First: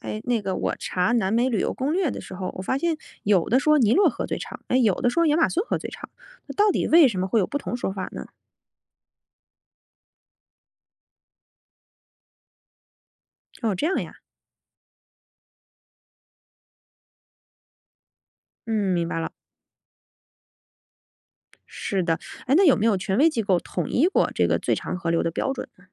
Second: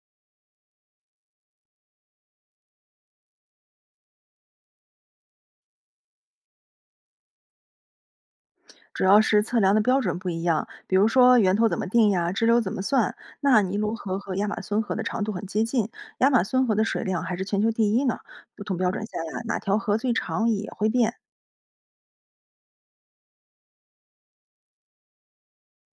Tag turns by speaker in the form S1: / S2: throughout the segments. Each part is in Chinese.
S1: 哎，那个我查南美旅游攻略的时候，我发现有的说尼罗河最长，哎，有的说亚马逊河最长，那到底为什么会有不同说法呢？
S2: 主要是测量的标准不一样，比如说源头怎么定呀，支流怎么算。那
S1: 哦，
S2: 尼
S1: 这
S2: 罗
S1: 样呀，
S2: 河和亚马孙河的长度很接近，亚马孙河的水量还是全球第一呢。不同标
S1: 嗯，
S2: 准
S1: 明
S2: 下
S1: 白了。
S2: 呀，哪条河最长也会变。
S1: 是的，哎，那有没有权威机构统一过这个最长河流的标准呢？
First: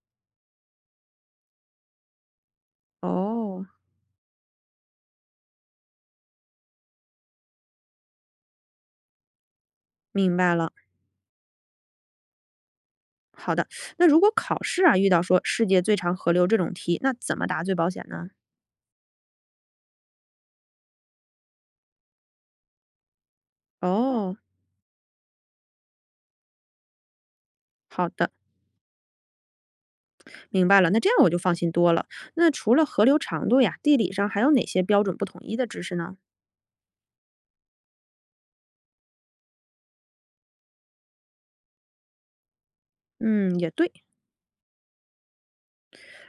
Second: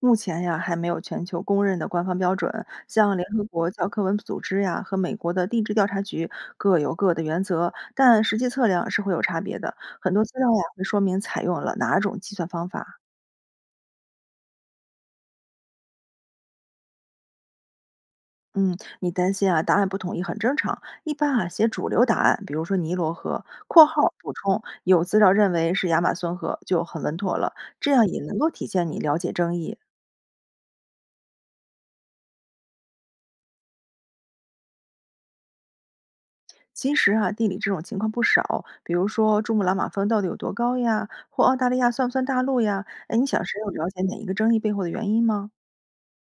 S2: 目前呀，还没有全球公认的官方标准，像联合
S1: 哦，
S2: 国教科文组织呀和美国的地质调查局各有各的原则，但实际测量是会有差别的。很多资
S1: 明
S2: 料
S1: 白
S2: 呀
S1: 了。
S2: 会说明采用了哪种计算方法。
S1: 好的，那如果考试啊遇到说世界最长河流这种题，那怎么答最保险呢？
S2: 嗯，你担心啊，答案不统一很正常。一般啊，写主流答案，比如说尼罗河（括号补
S1: 哦，
S2: 充有资料认为是亚马孙河）就很稳妥了，这样
S1: 好
S2: 也
S1: 的，
S2: 能够体现你了解争议。
S1: 明白了。那这样我就放心多了。那除了河流长度呀，地理上还有哪些标准不统一的知识呢？
S2: 其实啊，地理这种情况不少，比如说珠穆朗玛峰到底有多高呀，或澳大利亚算不算大陆呀？哎，你想
S1: 嗯，
S2: 深入
S1: 也
S2: 了
S1: 对。
S2: 解哪一个争议背后的原因吗？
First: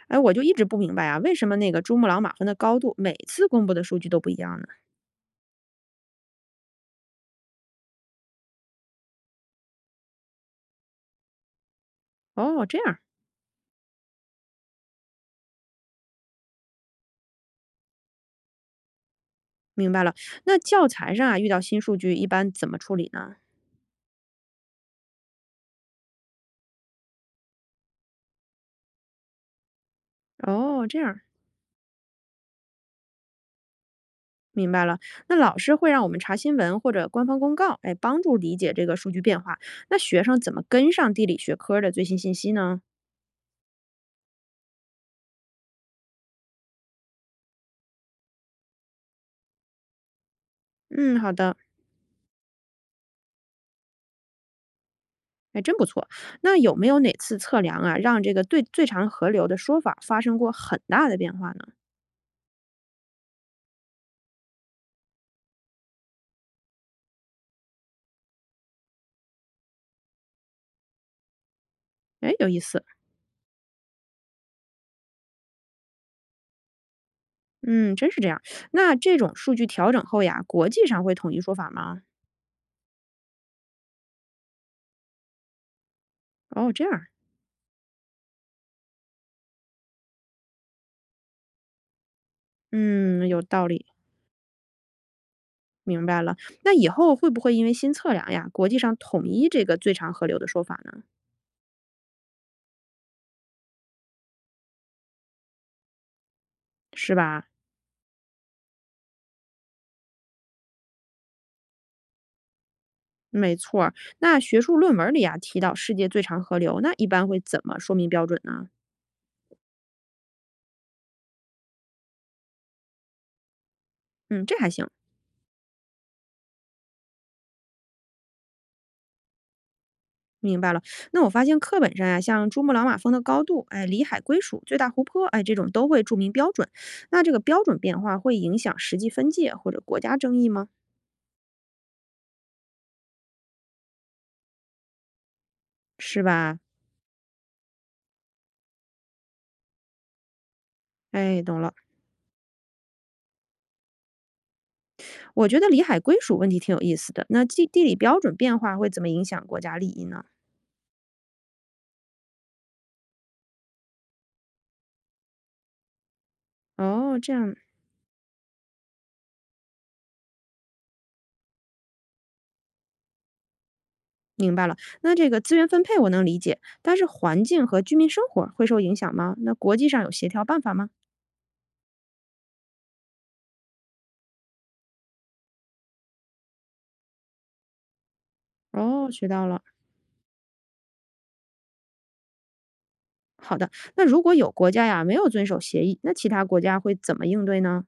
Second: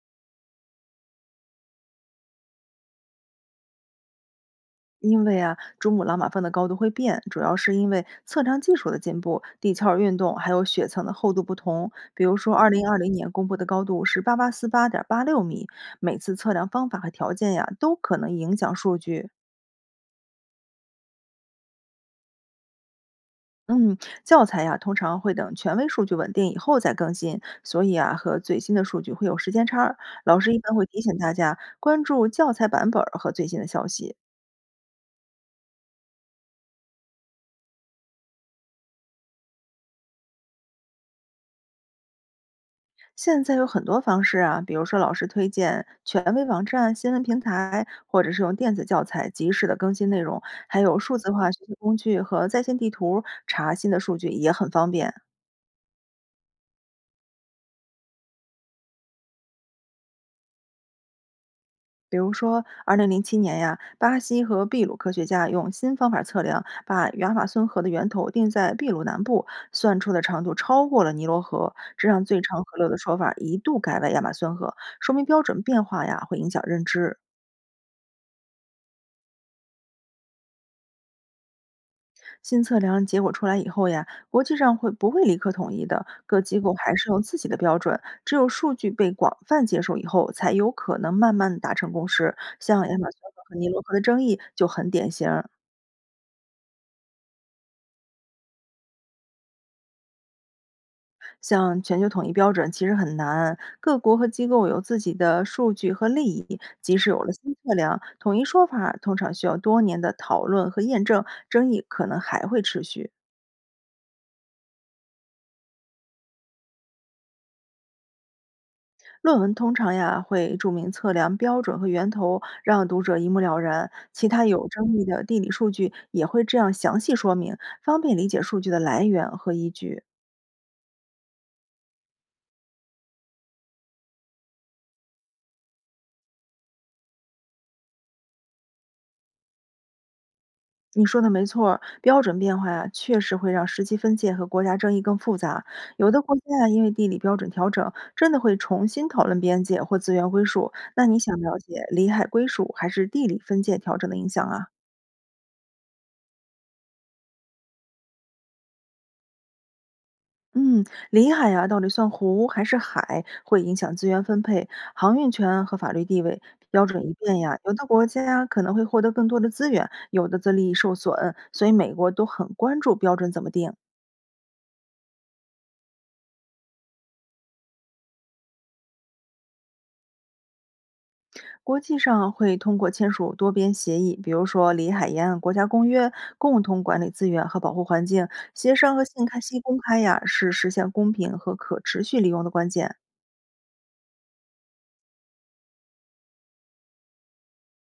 S1: 哎，我就一直不明白啊，为什么那个珠穆朗玛峰的高度每次公布的数据都不一样呢？
S2: 因为啊，珠穆朗玛峰的高度会变，主要是因为测量技术的进步、地壳儿运动还有雪层的厚度不同。比如说，
S1: 哦，
S2: 二
S1: 这
S2: 零二
S1: 样
S2: 零年公布的高度是8848.86米，每次测量方法和条件呀，都可能影响数据。
S1: 明白了。那教材上啊，遇到新数据一般怎么处理呢？
S2: 嗯，教材呀，通常会等权威数据稳定以后再更新，所以啊，和最新的数据会有时间差儿。老师一般
S1: 哦，
S2: 会提
S1: 这
S2: 醒
S1: 样
S2: 大家关注教材版本儿和最新的消息。
S1: 明白了。那老师会让我们查新闻或者官方公告，哎，帮助理解这个数据变化。那学生怎么跟上地理学科的最新信息呢？
S2: 现在有很多方式啊，比如说老师推荐、权威网站、新闻平台，或者是用电子教材及时的更新内容，还有数
S1: 嗯，
S2: 字
S1: 好
S2: 化
S1: 的。
S2: 学习工具和在线地图查新的数据也很方便。
S1: 哎，真不错。那有没有哪次测量啊，让这个对最长河流的说法发生过很大的变化呢？
S2: 比如说，2007年呀，巴西和秘鲁科学家用新方法测量，把亚马孙河的源头定在秘鲁南部，算出的长度超过了尼罗河，这让
S1: 哎，
S2: 最
S1: 有意
S2: 长河
S1: 思。
S2: 流的说法一度改为亚马孙河，说明标准变化呀会影响认知。
S1: 嗯，真是这样。那这种数据调整后呀，国际上会统一说法吗？
S2: 新测量结果出来以后呀，国际上会不会立刻统一的？各机
S1: 哦，
S2: 构
S1: 这样
S2: 还
S1: 儿
S2: 是有自己的标准，只有数据被广泛接受以后，才有可能慢慢达成共识。像亚马逊
S1: 嗯，有
S2: 河和
S1: 道
S2: 尼罗
S1: 理，
S2: 河的争议就很典型儿。
S1: 明白了。那以后会不会因为新测量呀，国际上统一这个最长河流的说法呢？
S2: 像全球统一标准其实很难，各国和机构有自己的数据和利益，即使
S1: 是
S2: 有了
S1: 吧？
S2: 新测量，统一说法通常需要多年的讨论和验证，争议可能还会持续。
S1: 没错儿。那学术论文里啊提到世界最长河流，那一般会怎么说明标准呢？
S2: 论文通常呀会注明测量标准和源头，让读者一目了然。其他
S1: 嗯，这
S2: 有
S1: 还行，
S2: 争议的地理数据也会这样详细说明，方便理解数据的来源和依据。
S1: 明白了。那我发现课本上呀，像珠穆朗玛峰的高度，哎，里海归属、最大湖泊，哎，这种都会注明标准。那这个标准变化会影响实际分界或者国家争议吗？
S2: 你说的没错儿，标准变化呀，确实会让实际分界和国家争议更复杂。有的
S1: 是
S2: 国家
S1: 吧？
S2: 呀，因为地理标准调整，真的会重新讨论边界或资源归属。那你想
S1: 哎，
S2: 了
S1: 懂了。
S2: 解里海归属还是地理分界调整的影响啊？
S1: 我觉得里海归属问题挺有意思的。那地理标准变化会怎么影响国家利益呢？
S2: 嗯，里海呀，到底算湖还是海，会影响资源分配、航运权和法律地位。标准一
S1: 哦，这
S2: 变
S1: 样
S2: 呀，有的国家可能会获得更多的资源，有的则利益受损。所以美国都很关注标准怎么定。
S1: 明白了。那这个资源分配我能理解，但是环境和居民生活会受影响吗？那国际上有协调办法吗？
S2: 国际上会通过签署多边协议，比如说里海沿岸国家公约，共同管理资源和保护环境。协商和
S1: 哦，
S2: 信
S1: 学到
S2: 息
S1: 了。
S2: 公开呀，是实现公平和可持续利用的关键。
S1: 好的，那如果有国家呀没有遵守协议，那其他国家会怎么应对呢？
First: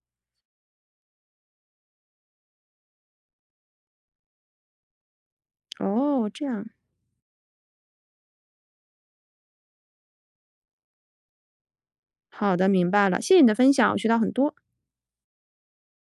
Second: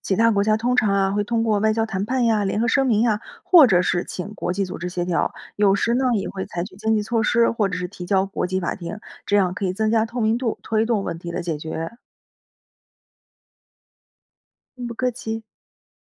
S2: 其他国家通常啊会通过外交谈判呀、联合声明呀，或者是请国际组织协调，有时呢也
S1: 哦，
S2: 会
S1: 这
S2: 采
S1: 样。
S2: 取经济措施，或者是提交国际法庭，这样可以增加透明度，推动问题的解决。
S1: 好的，明白了。谢谢你的分享，我学到很多。
S2: 嗯，不客气。